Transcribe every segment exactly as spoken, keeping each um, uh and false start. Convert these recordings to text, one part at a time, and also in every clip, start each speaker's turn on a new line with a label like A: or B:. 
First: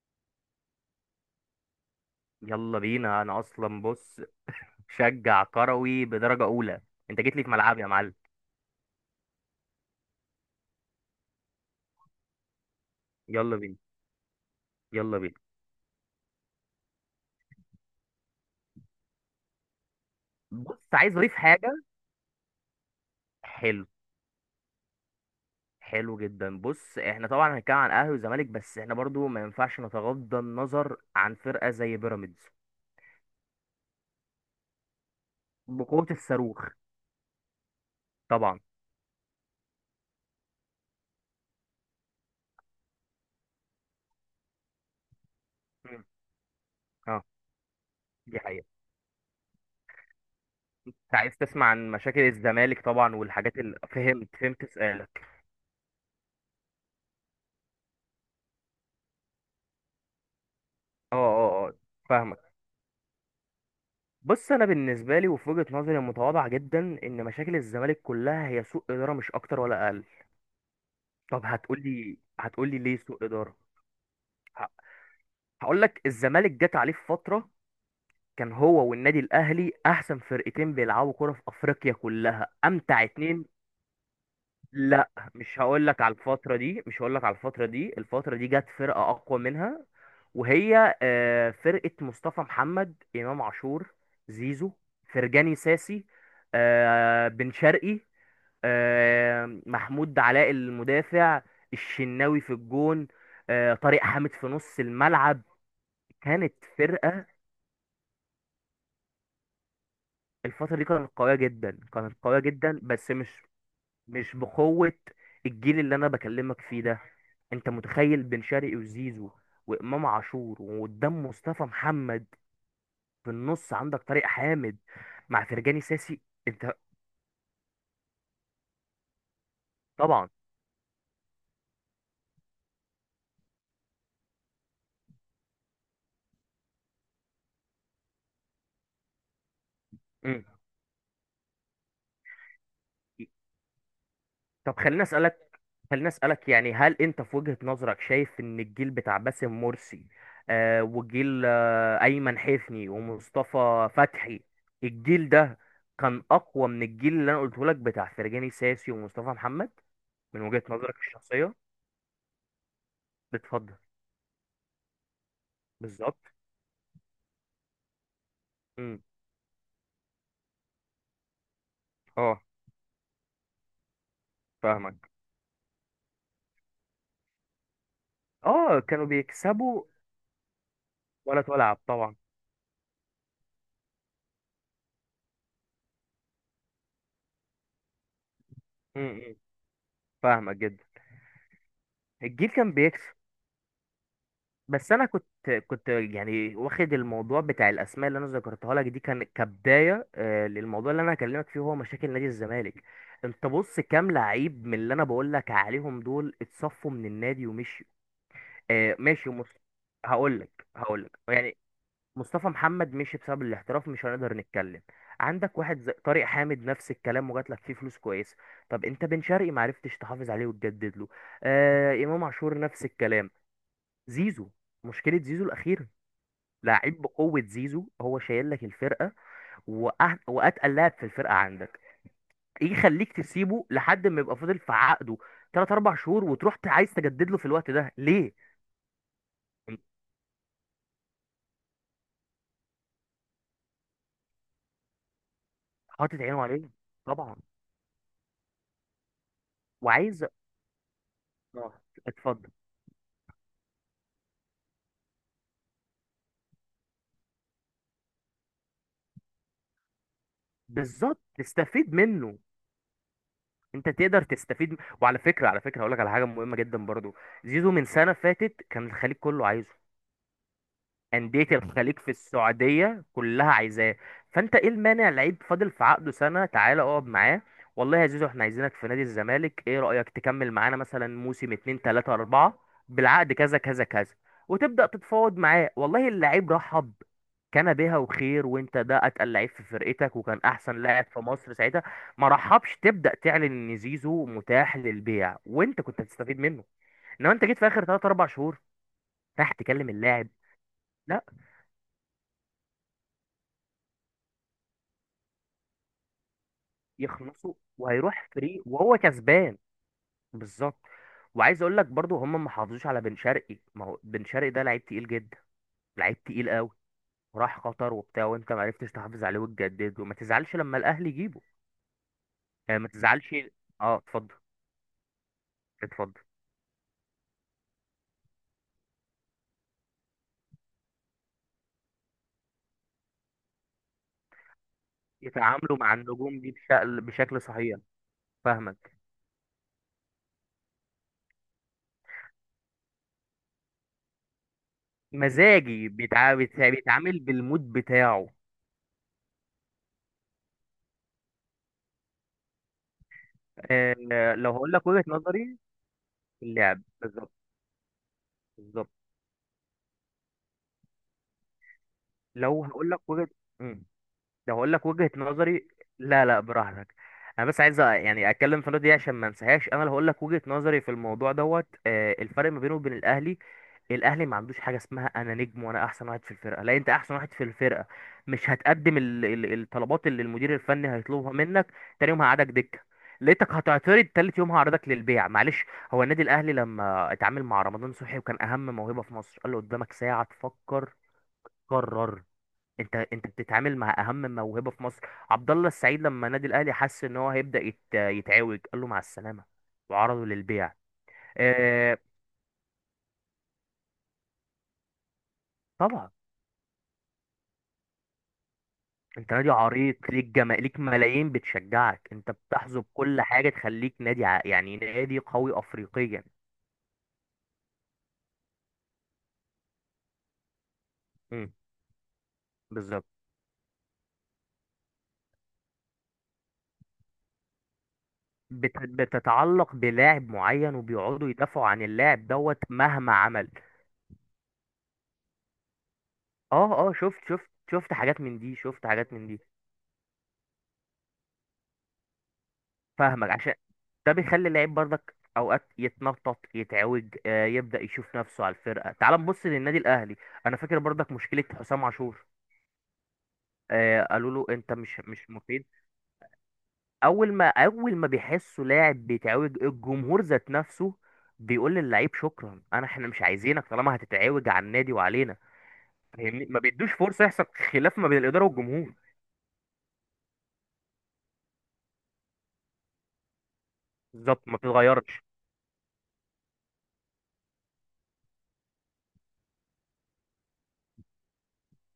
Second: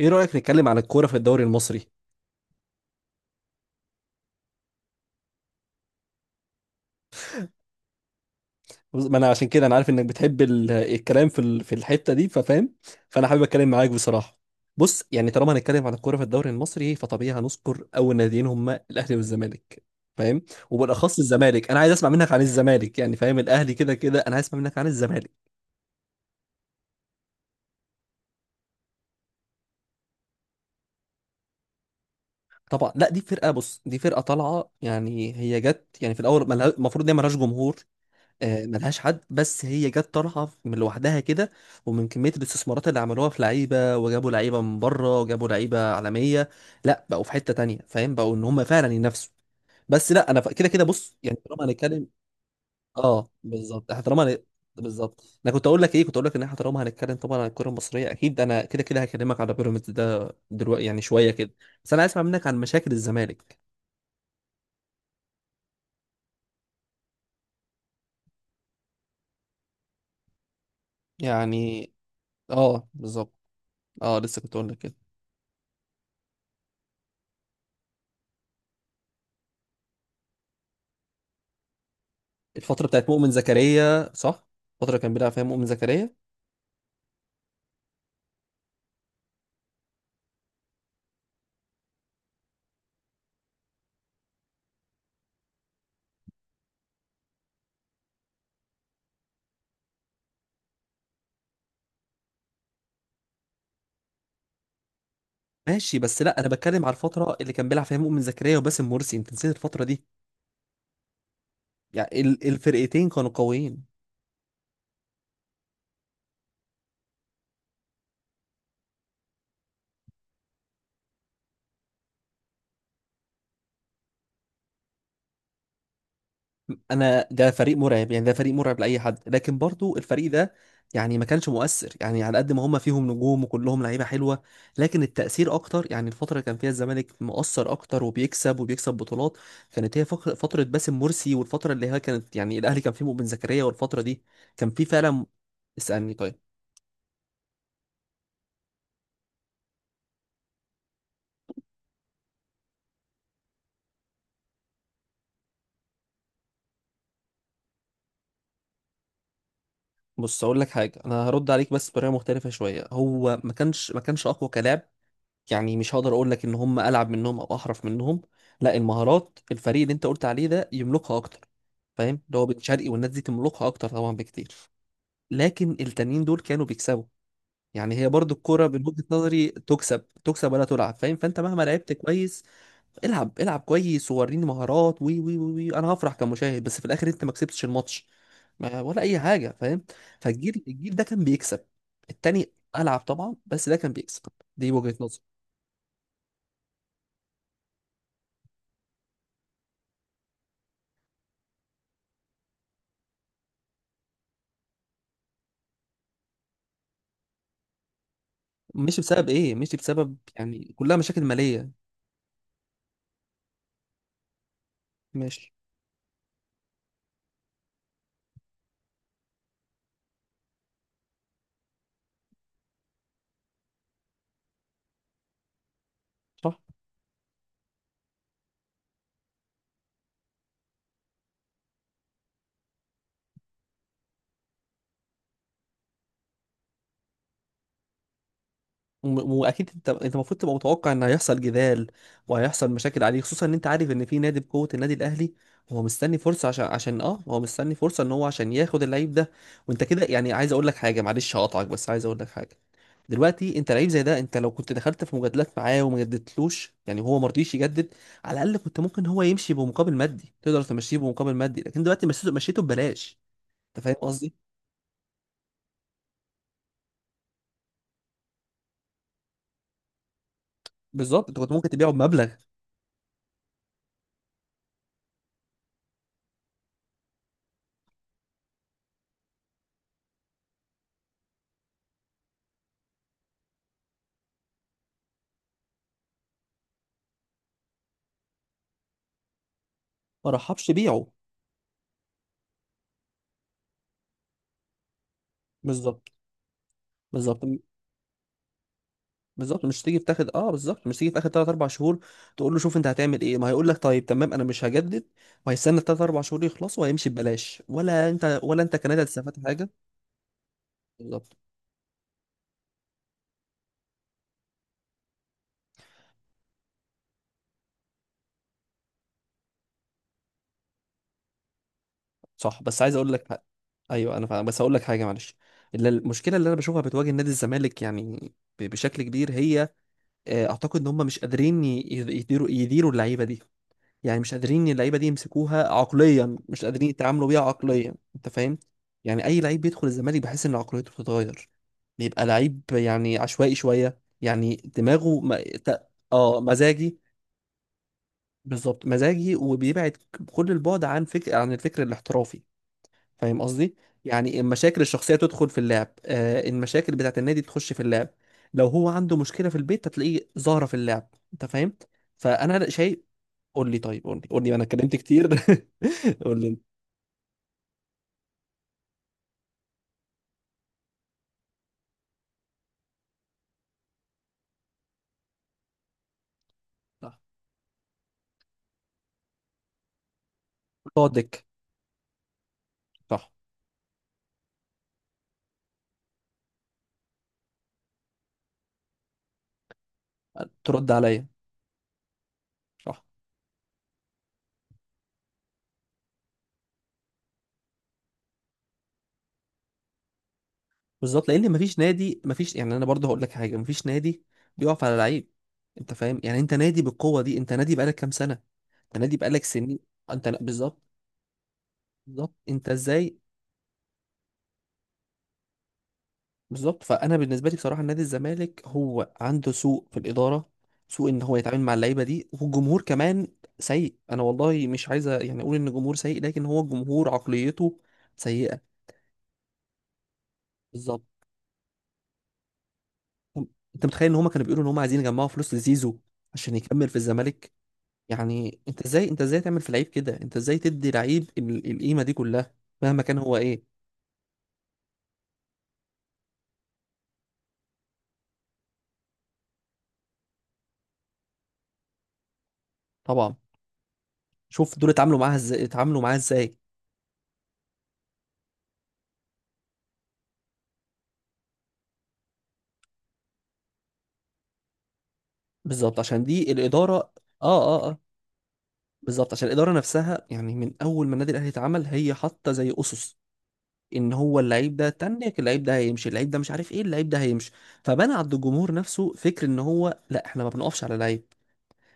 A: ايه رأيك نتكلم عن الكورة في الدوري المصري؟
B: يلا بينا. انا اصلا بص، شجع كروي بدرجة اولى. انت جيت لي في ملعبي يا معلم.
A: بص- ما انا عشان كده انا عارف انك بتحب ال- الكلام في ال- في الحتة دي ففاهم. فانا حابب
B: يلا
A: اتكلم
B: بينا.
A: معاك بصراحة. بص
B: يلا
A: يعني
B: بينا،
A: طالما هنتكلم عن الكورة في الدوري المصري فطبيعي هنذكر اول ناديين هما الاهلي والزمالك. فاهم.
B: بص عايز
A: وبالاخص
B: اضيف
A: الزمالك، انا
B: حاجة.
A: عايز اسمع منك عن الزمالك، يعني فاهم الاهلي
B: حلو،
A: كده كده انا عايز اسمع منك عن الزمالك.
B: حلو جدا. بص احنا طبعا هنتكلم عن اهلي وزمالك، بس احنا برضو ما ينفعش نتغاضى النظر عن فرقة زي بيراميدز.
A: طبعا لا، دي فرقة، بص دي فرقة طالعة، يعني هي جت
B: بقوة
A: يعني في الاول ملها-
B: الصاروخ،
A: المفروض ان هي ملهاش جمهور.
B: طبعا.
A: آه، ملهاش حد، بس هي جت طالعه من لوحدها كده. ومن كميه الاستثمارات اللي عملوها في لعيبه، وجابوا لعيبه من بره، وجابوا لعيبه
B: مم.
A: عالميه. لا،
B: اه،
A: بقوا في حته تانية فاهم، بقوا
B: دي
A: ان هم
B: حقيقة.
A: فعلا ينافسوا. بس لا انا ف- كده كده
B: انت
A: بص
B: عايز
A: يعني طالما
B: تسمع عن
A: هنتكلم.
B: مشاكل الزمالك طبعا
A: اه
B: والحاجات اللي
A: بالظبط احنا طالما
B: فهمت،
A: هن-
B: فهمت سؤالك.
A: بالظبط. انا كنت اقول لك ايه، كنت اقول لك ان احنا طالما هنتكلم طبعا عن الكره المصريه، اكيد انا كده كده هكلمك على بيراميدز ده دلوقتي يعني
B: اه
A: شويه كده.
B: اه اه،
A: بس انا عايز اسمع منك
B: فاهمك.
A: عن مشاكل الزمالك
B: بص انا بالنسبه لي وفي وجهه نظري المتواضعه جدا، ان مشاكل الزمالك كلها هي سوء اداره، مش اكتر ولا اقل. طب
A: يعني.
B: هتقولي هتقولي
A: اه
B: ليه سوء
A: بالظبط.
B: اداره؟
A: اه لسه كنت
B: ه-
A: اقول لك كده.
B: هقولك الزمالك جت عليه في فتره كان هو والنادي الاهلي احسن فرقتين بيلعبوا كره في افريقيا كلها،
A: الفترة
B: امتع
A: بتاعت مؤمن
B: اتنين.
A: زكريا صح؟ الفترة اللي
B: لا،
A: كان بيلعب فيها
B: مش
A: مؤمن
B: هقول لك
A: زكريا.
B: على الفترة دي، مش هقول لك على الفترة دي الفترة دي جت فرقة أقوى منها، وهي آه، فرقة مصطفى محمد، إمام عاشور، زيزو، فرجاني ساسي، آه، بن شرقي، آه، محمود علاء المدافع، الشناوي في الجون، آه، طارق حامد في نص الملعب.
A: ماشي بس لا انا
B: كانت
A: بتكلم على
B: فرقة،
A: الفترة اللي كان بيلعب فيها مؤمن زكريا وباسم مرسي، انت نسيت الفترة دي.
B: الفترة دي كانت قوية جدا، كانت
A: يعني
B: قوية
A: ال-
B: جدا
A: الفرقتين
B: بس
A: كانوا
B: مش
A: قويين.
B: مش بقوة الجيل اللي انا بكلمك فيه ده. انت متخيل بن شرقي وزيزو وامام عاشور وقدام مصطفى محمد، في النص عندك طارق حامد مع فرجاني ساسي؟ انت
A: انا ده فريق مرعب، يعني ده فريق مرعب لاي حد، لكن برضو
B: طبعا.
A: الفريق ده يعني ما كانش مؤثر، يعني على قد ما هم فيهم نجوم وكلهم لعيبه حلوه، لكن التاثير اكتر. يعني الفتره اللي كان فيها الزمالك مؤثر اكتر وبيكسب وبيكسب بطولات، كانت هي فقر-
B: مم.
A: فتره باسم مرسي، والفتره اللي هي كانت يعني الاهلي كان فيه مؤمن زكريا، والفتره دي كان
B: طب
A: فيه
B: خليني
A: فعلا.
B: اسالك، خليني
A: اسالني طيب.
B: اسالك يعني، هل انت في وجهة نظرك شايف ان الجيل بتاع باسم مرسي، آه، وجيل آه ايمن حفني ومصطفى فتحي، الجيل ده كان اقوى من الجيل اللي انا قلته لك بتاع فرجاني ساسي ومصطفى محمد؟ من
A: بص اقول
B: وجهة
A: لك
B: نظرك
A: حاجه، انا هرد
B: الشخصية.
A: عليك بس بطريقه مختلفه شويه. هو ما
B: بتفضل.
A: كانش ما كانش اقوى كلاعب، يعني مش هقدر
B: بالظبط.
A: اقول لك ان هم العب منهم او احرف منهم، لا.
B: امم.
A: المهارات، الفريق اللي انت قلت عليه ده يملكها اكتر، فاهم؟ اللي
B: اه،
A: هو بن شرقي والناس دي تملكها اكتر طبعا بكتير،
B: فاهمك.
A: لكن التانيين دول كانوا بيكسبوا. يعني هي برضو الكرة من
B: اه
A: وجهة
B: كانوا
A: نظري
B: بيكسبوا.
A: تكسب تكسب ولا تلعب، فاهم؟ فانت
B: ولا
A: مهما
B: تلعب،
A: لعبت
B: طبعا.
A: كويس، العب العب كويس ووريني مهارات وي وي وي وي، انا هفرح كمشاهد، بس في الاخر انت ما كسبتش الماتش ما- ولا اي
B: امم.
A: حاجة، فاهم؟
B: فاهمك
A: فالجيل
B: جدا.
A: الجيل ده كان بيكسب
B: الجيل
A: التاني،
B: كان
A: العب
B: بيكسب.
A: طبعا بس ده كان بيكسب. دي
B: بس
A: وجهة
B: انا
A: نظري.
B: كنت، كنت يعني واخد الموضوع بتاع الاسماء اللي انا ذكرتها لك دي كان كبدايه، آه، للموضوع اللي انا هكلمك فيه، هو مشاكل نادي الزمالك. انت بص كام لعيب من اللي انا بقول لك عليهم دول اتصفوا من النادي ومشيوا؟ آه
A: مشي بسبب
B: ماشي، مص...
A: ايه؟ مشي بسبب،
B: هقول لك
A: يعني كلها
B: هقول لك
A: مشاكل
B: يعني،
A: ماليه.
B: مصطفى محمد مشي بسبب الاحتراف، مش هنقدر نتكلم.
A: ماشي.
B: عندك واحد زي طارق حامد، نفس الكلام، وجات لك فيه فلوس كويسه. طب انت بن شرقي ما عرفتش تحافظ عليه وتجدد له. آه، امام عاشور نفس الكلام. زيزو، مشكله زيزو الاخيره،
A: صح.
B: لعيب بقوه زيزو، هو شايل لك الفرقه، وأه... واتقل لاعب في الفرقه عندك. ايه يخليك تسيبه لحد ما يبقى فاضل في عقده تلاتة اربعة شهور، وتروح ت- عايز تجدد له في الوقت ده؟ ليه؟
A: وم- واكيد
B: انت
A: انت انت المفروض تبقى متوقع ان هيحصل جدال وهيحصل مشاكل عليه، خصوصا ان انت عارف ان في نادي بقوه النادي الاهلي هو
B: حاطط
A: مستني
B: عينه
A: فرصه، عشان
B: عليه،
A: عشان اه
B: طبعا.
A: هو مستني فرصه ان هو عشان ياخد اللعيب ده. وانت كده
B: وعايز،
A: يعني، عايز اقول لك حاجه معلش هقطعك،
B: اه،
A: بس عايز اقول لك
B: اتفضل.
A: حاجه. دلوقتي انت لعيب زي ده، انت لو كنت دخلت في مجادلات معاه وما جددتلوش، يعني هو ما رضيش يجدد، على الاقل كنت ممكن هو يمشي بمقابل مادي، تقدر تمشيه
B: بالظبط،
A: بمقابل مادي، لكن
B: تستفيد
A: دلوقتي مشيته
B: منه.
A: مشيته ببلاش. انت
B: انت
A: فاهم
B: تقدر
A: قصدي.
B: تستفيد م- وعلى فكره، على فكره هقول لك على حاجه مهمه جدا برضو. زيزو من سنه فاتت كان الخليج كله عايزه.
A: بالظبط، انت
B: أندية
A: كنت ممكن تبيعه
B: الخليج في
A: بمبلغ.
B: السعودية كلها عايزاه. فأنت إيه المانع؟ لعيب فاضل في عقده سنة، تعالى اقعد معاه. والله يا زيزو احنا عايزينك في نادي الزمالك، إيه رأيك تكمل معانا مثلا موسم اتنين تلاتة أربعة، بالعقد كذا كذا كذا. وتبدأ تتفاوض معاه، والله اللعيب رحب، كان بها وخير. وانت ده اتقل لعيب في فرقتك،
A: ما
B: وكان
A: رحبش
B: احسن لاعب
A: بيعه.
B: في مصر ساعتها. ما رحبش. تبدا تعلن ان زيزو متاح للبيع وانت كنت
A: بالظبط.
B: هتستفيد منه. انما
A: بالظبط.
B: انت جيت في اخر ثلاثة اربعة شهور، راح
A: بالظبط مش
B: تكلم
A: تيجي في
B: اللاعب.
A: تاخد اه بالظبط مش تيجي في
B: لا،
A: اخر تلاتة اربعة شهور، تقول له شوف انت هتعمل ايه، ما هيقول لك طيب تمام انا مش هجدد وهيستنى ثلاثة أربعة شهور يخلصوا وهيمشي
B: يخلصوا
A: ببلاش، ولا
B: وهيروح
A: انت ولا
B: فري
A: انت
B: وهو
A: كنادي هتستفاد
B: كسبان.
A: حاجه.
B: بالظبط.
A: بالظبط.
B: وعايز اقول لك برضو، هم ما حافظوش على بن شرقي. ما هو بن شرقي ده لعيب تقيل جدا، لعيب تقيل قوي. راح قطر وبتاع، وانت ما عرفتش تحافظ عليه وتجدد. وما تزعلش لما الاهلي يجيبه،
A: صح،
B: يعني
A: بس
B: ما
A: عايز اقول لك
B: تزعلش.
A: حاجة.
B: اه
A: ايوه انا
B: اتفضل.
A: فاهم، بس هقول لك حاجه معلش. اللي-
B: اتفضل.
A: المشكله اللي انا بشوفها بتواجه نادي الزمالك يعني ب- بشكل كبير هي، آه، اعتقد ان هم مش قادرين ي- يديروا يديروا اللعيبه دي. يعني مش قادرين اللعيبه دي يمسكوها
B: يتعاملوا مع
A: عقليا،
B: النجوم دي
A: مش قادرين
B: بشكل،
A: يتعاملوا بيها
B: بشكل صحيح.
A: عقليا، انت فاهم؟
B: فاهمك.
A: يعني اي لعيب بيدخل الزمالك بحس ان عقليته بتتغير، بيبقى لعيب يعني عشوائي شويه، يعني دماغه ما... ت...
B: مزاجي، بيتع...
A: اه
B: بيتع-
A: مزاجي.
B: بيتعامل بالمود بتاعه.
A: بالظبط، مزاجي وبيبعد كل البعد عن فكر عن الفكر الاحترافي، فاهم قصدي؟
B: آه،
A: يعني
B: لو هقول
A: المشاكل
B: لك وجهة
A: الشخصيه تدخل في
B: نظري.
A: اللعب،
B: في
A: آه
B: اللعب،
A: المشاكل بتاعت
B: بالظبط.
A: النادي تخش في اللعب. لو
B: بالظبط،
A: هو عنده مشكله في البيت هتلاقيه ظاهره في اللعب، انت فاهم.
B: لو
A: فانا
B: هقول
A: شايف،
B: لك وجهة.
A: قول لي
B: مم.
A: طيب، قول لي قول لي
B: لو
A: انا
B: هقول لك
A: اتكلمت
B: وجهة
A: كتير.
B: نظري. لا لا،
A: قول لي انت.
B: براحتك. انا بس عايز أ- يعني اتكلم في النقطه دي عشان ما انساهاش. انا اللي هقول لك وجهة نظري في الموضوع دوت، آه، الفرق ما بينه وبين الاهلي. الاهلي ما عندوش حاجه اسمها انا نجم وانا احسن واحد في الفرقه. لا، انت احسن
A: صح.
B: واحد في الفرقه، مش هتقدم ال- ال- الطلبات اللي المدير الفني
A: تقعد
B: هيطلبها
A: دك.
B: منك. تاني يوم هقعدك دكه.
A: صح.
B: لقيتك هتعترض، تالت يوم هعرضك للبيع، معلش. هو النادي الاهلي لما اتعامل مع رمضان صبحي وكان اهم موهبه في مصر، قال له قدامك ساعه تفكر،
A: ترد عليا.
B: قرر. انت،
A: صح.
B: انت بتتعامل مع اهم موهبه في مصر. عبد الله السعيد لما نادي الاهلي حس ان هو هيبدا يت... يتعوج، قال له مع السلامه وعرضه للبيع.
A: بالظبط، لان مفيش
B: اه،
A: نادي، مفيش يعني انا برضه هقول لك حاجه، مفيش نادي بيقف على لعيب. انت
B: طبعا.
A: فاهم، يعني انت نادي بالقوه دي، انت نادي بقالك كام سنه، انت نادي
B: انت
A: بقالك
B: نادي
A: سنين،
B: عريق، ليك
A: انت لا
B: جما... ليك
A: بالظبط.
B: ملايين بتشجعك، انت
A: بالظبط انت
B: بتحظى
A: ازاي.
B: بكل حاجه تخليك نادي ع... يعني نادي قوي افريقيا.
A: بالظبط، فانا بالنسبه لي بصراحه نادي الزمالك هو عنده سوء في الاداره، سوء ان هو
B: امم،
A: يتعامل مع اللعيبه دي، والجمهور
B: بالظبط.
A: كمان سيء. انا والله مش عايزه يعني اقول ان الجمهور سيء، لكن هو الجمهور عقليته
B: بت...
A: سيئة.
B: بتتعلق بلاعب معين
A: بالظبط.
B: وبيقعدوا يدافعوا عن اللاعب دوت مهما
A: هم-
B: عمل.
A: انت متخيل ان هما كانوا بيقولوا ان هما عايزين يجمعوا فلوس لزيزو عشان
B: اه
A: يكمل
B: اه،
A: في
B: شفت شفت
A: الزمالك؟
B: شفت حاجات من دي،
A: يعني انت
B: شفت
A: ازاي
B: حاجات
A: انت
B: من دي.
A: ازاي تعمل في لعيب كده، انت ازاي تدي لعيب ال- القيمه دي كلها، مهما كان
B: فاهمك،
A: هو
B: عشان
A: ايه؟
B: ده بيخلي اللعيب برضك اوقات يتنطط، يتعوج، آه، يبدأ يشوف نفسه على الفرقة. تعال نبص للنادي الاهلي. انا فاكر برضك مشكلة حسام عاشور،
A: طبعا.
B: آه، قالوا له انت
A: شوف دول
B: مش
A: اتعاملوا
B: مش
A: معاها ازاي،
B: مفيد.
A: اتعاملوا معاها ازاي.
B: اول ما اول ما بيحسوا لاعب بيتعوج، الجمهور ذات نفسه بيقول للعيب شكرا، انا احنا مش عايزينك طالما هتتعوج على النادي وعلينا.
A: بالظبط عشان
B: فاهمني،
A: دي
B: ما بيدوش
A: الاداره
B: فرصة يحصل
A: اه. اه اه.
B: خلاف ما بين الإدارة والجمهور.
A: بالظبط، عشان الاداره نفسها يعني من اول ما النادي الاهلي اتعمل هي حاطه زي اسس ان هو
B: بالظبط، ما
A: اللعيب ده
B: بتتغيرش.
A: تنك، اللعيب ده هيمشي، اللعيب ده مش عارف ايه، اللعيب ده هيمشي. فبنى عند الجمهور نفسه فكر ان هو لا، احنا ما بنقفش على لعيب.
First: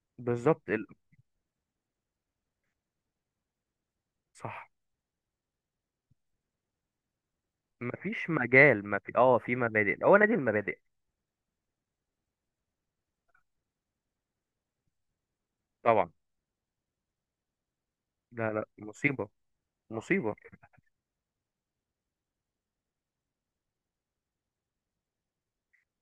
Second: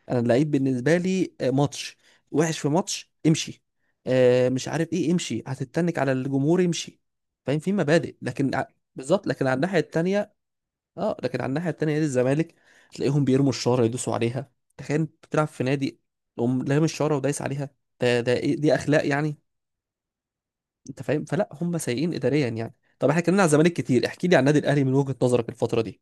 A: انا اللعيب
B: بالظبط. ال-
A: بالنسبه لي آه، ماتش وحش في ماتش امشي، آه، مش
B: صح.
A: عارف ايه امشي، هتتنك على الجمهور امشي. فاهم، في مبادئ،
B: مفيش
A: لكن ع-
B: مجال، ما في
A: بالظبط.
B: اه،
A: لكن على
B: في
A: الناحيه
B: مبادئ، هو
A: التانيه،
B: نادي المبادئ.
A: اه لكن على الناحيه التانيه نادي الزمالك، تلاقيهم بيرموا الشاره يدوسوا عليها. تخيل انت بتلعب في نادي
B: طبعا.
A: تقوم لام الشاره ودايس عليها. ده ده
B: لا
A: إيه،
B: لا،
A: دي اخلاق
B: مصيبة،
A: يعني؟
B: مصيبة.
A: انت فاهم، فلا هم سيئين اداريا يعني. طب احنا اتكلمنا على الزمالك كتير، احكي لي عن النادي الاهلي من وجهه نظرك الفتره دي،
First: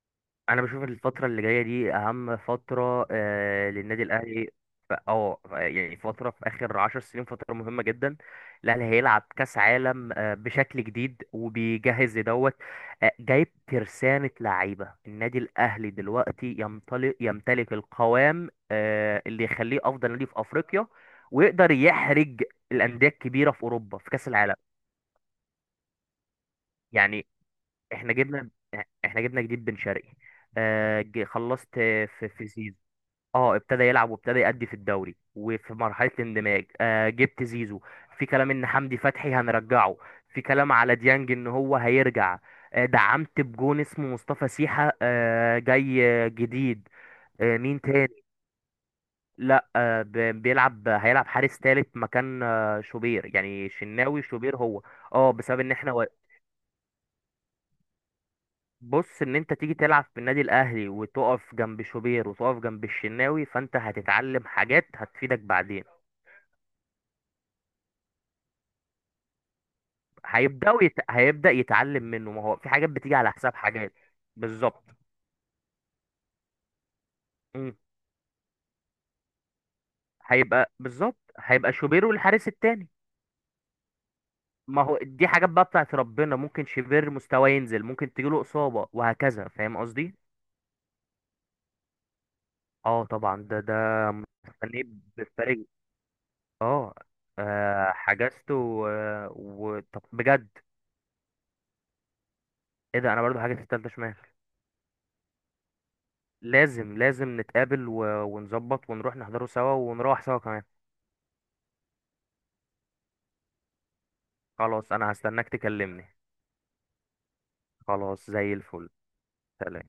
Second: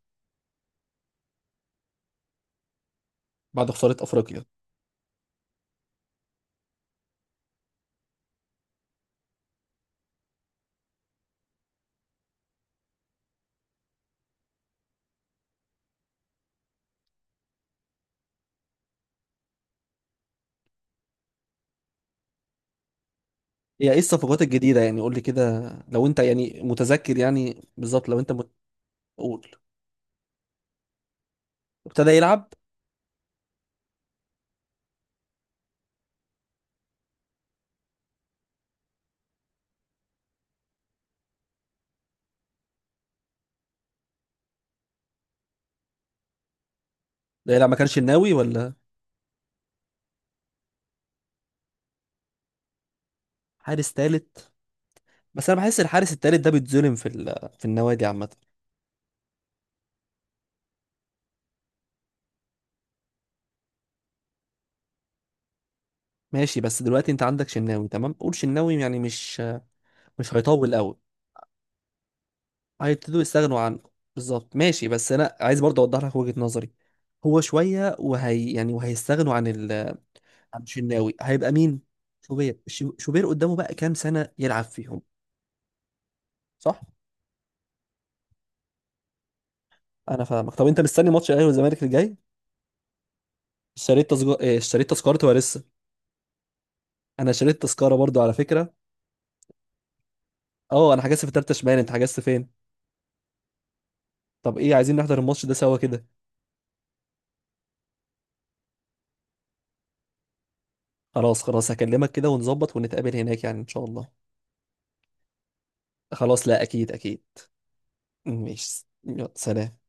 B: أنا بشوف الفترة اللي جاية دي أهم فترة، آه،
A: بعد خساره
B: للنادي
A: افريقيا.
B: الأهلي. ف- اه ف- يعني فترة، في آخر عشر سنين فترة مهمة جدا. الأهلي هيلعب كأس عالم آه بشكل جديد، وبيجهز لدوت. آه جايب ترسانة لعيبة. النادي الأهلي دلوقتي يمتلك، يمتلك القوام آه اللي يخليه أفضل نادي في أفريقيا، ويقدر يحرج الأندية الكبيرة في
A: هي
B: أوروبا
A: ايه
B: في كأس
A: الصفقات
B: العالم.
A: الجديدة؟ يعني قول لي كده، لو انت يعني متذكر
B: يعني،
A: يعني بالظبط،
B: احنا
A: لو انت
B: جبنا
A: مت-
B: احنا جبنا
A: قول.
B: جديد بن شرقي. آه ج- خلصت.
A: ابتدى
B: في
A: يلعب.
B: في زيزو. اه ابتدى يلعب وابتدى يأدي في الدوري وفي مرحلة الاندماج. آه جبت زيزو. في كلام ان حمدي فتحي هنرجعه. في كلام على ديانج ان هو هيرجع. آه دعمت بجون اسمه مصطفى سيحة، آه جاي، آه، جديد.
A: ده
B: آه،
A: يلعب ما
B: مين
A: كانش
B: تاني؟
A: الناوي ولا؟
B: لا، آه، ب- بيلعب. هيلعب حارس تالت مكان، آه، شوبير، يعني
A: حارس
B: شناوي
A: تالت.
B: شوبير هو. اه،
A: بس
B: بسبب
A: انا
B: ان
A: بحس
B: احنا،
A: الحارس التالت ده بيتظلم في ال- في النوادي عامة.
B: بص، ان انت تيجي تلعب في النادي الاهلي وتقف جنب شوبير وتقف جنب الشناوي، فانت هتتعلم حاجات هتفيدك بعدين.
A: ماشي، بس دلوقتي انت عندك شناوي تمام قول، شناوي يعني مش مش هيطول
B: هيبداوا يت...
A: قوي،
B: هيبدا يتعلم منه، ما هو في حاجات بتيجي
A: هيبتدوا
B: على حساب
A: يستغنوا عنه.
B: حاجات.
A: بالظبط،
B: بالظبط.
A: ماشي بس انا عايز برضه اوضح لك وجهة نظري. هو
B: مم.
A: شوية وهي يعني وهيستغنوا عن ال عن
B: هيبقى،
A: شناوي،
B: بالظبط،
A: هيبقى
B: هيبقى
A: مين؟
B: شوبير والحارس
A: شوبير.
B: التاني.
A: شو- شوبير قدامه بقى كام سنة يلعب
B: ما هو
A: فيهم؟
B: دي حاجات بقى بتاعت ربنا، ممكن
A: صح.
B: شوبير مستواه ينزل، ممكن تجيله اصابه، وهكذا. فاهم قصدي؟
A: انا فاهمك، طب انت مستني ماتش الاهلي والزمالك الجاي؟
B: اه طبعا. ده ده
A: اشتريت تذكره؟
B: مستنيه
A: اشتريت تذكرتي ولا لسه؟
B: بالفريق. اه.
A: انا اشتريت
B: آه،
A: تذكره برضو على
B: حجزته
A: فكره.
B: و... و... طب بجد؟
A: اه انا حجزت في تالتة شمال، انت حجزت فين؟
B: ايه ده، انا برضو حاجة في التالتة شمال.
A: طب ايه، عايزين نحضر الماتش ده سوا كده؟
B: لازم لازم نتقابل و... ونظبط ونروح نحضره سوا، ونروح سوا كمان.
A: خلاص خلاص هكلمك كده ونظبط ونتقابل هناك يعني ان شاء الله.
B: خلاص، انا هستناك تكلمني.
A: خلاص، لا اكيد اكيد.
B: خلاص زي
A: ماشي،
B: الفل.
A: يلا سلام.
B: سلام.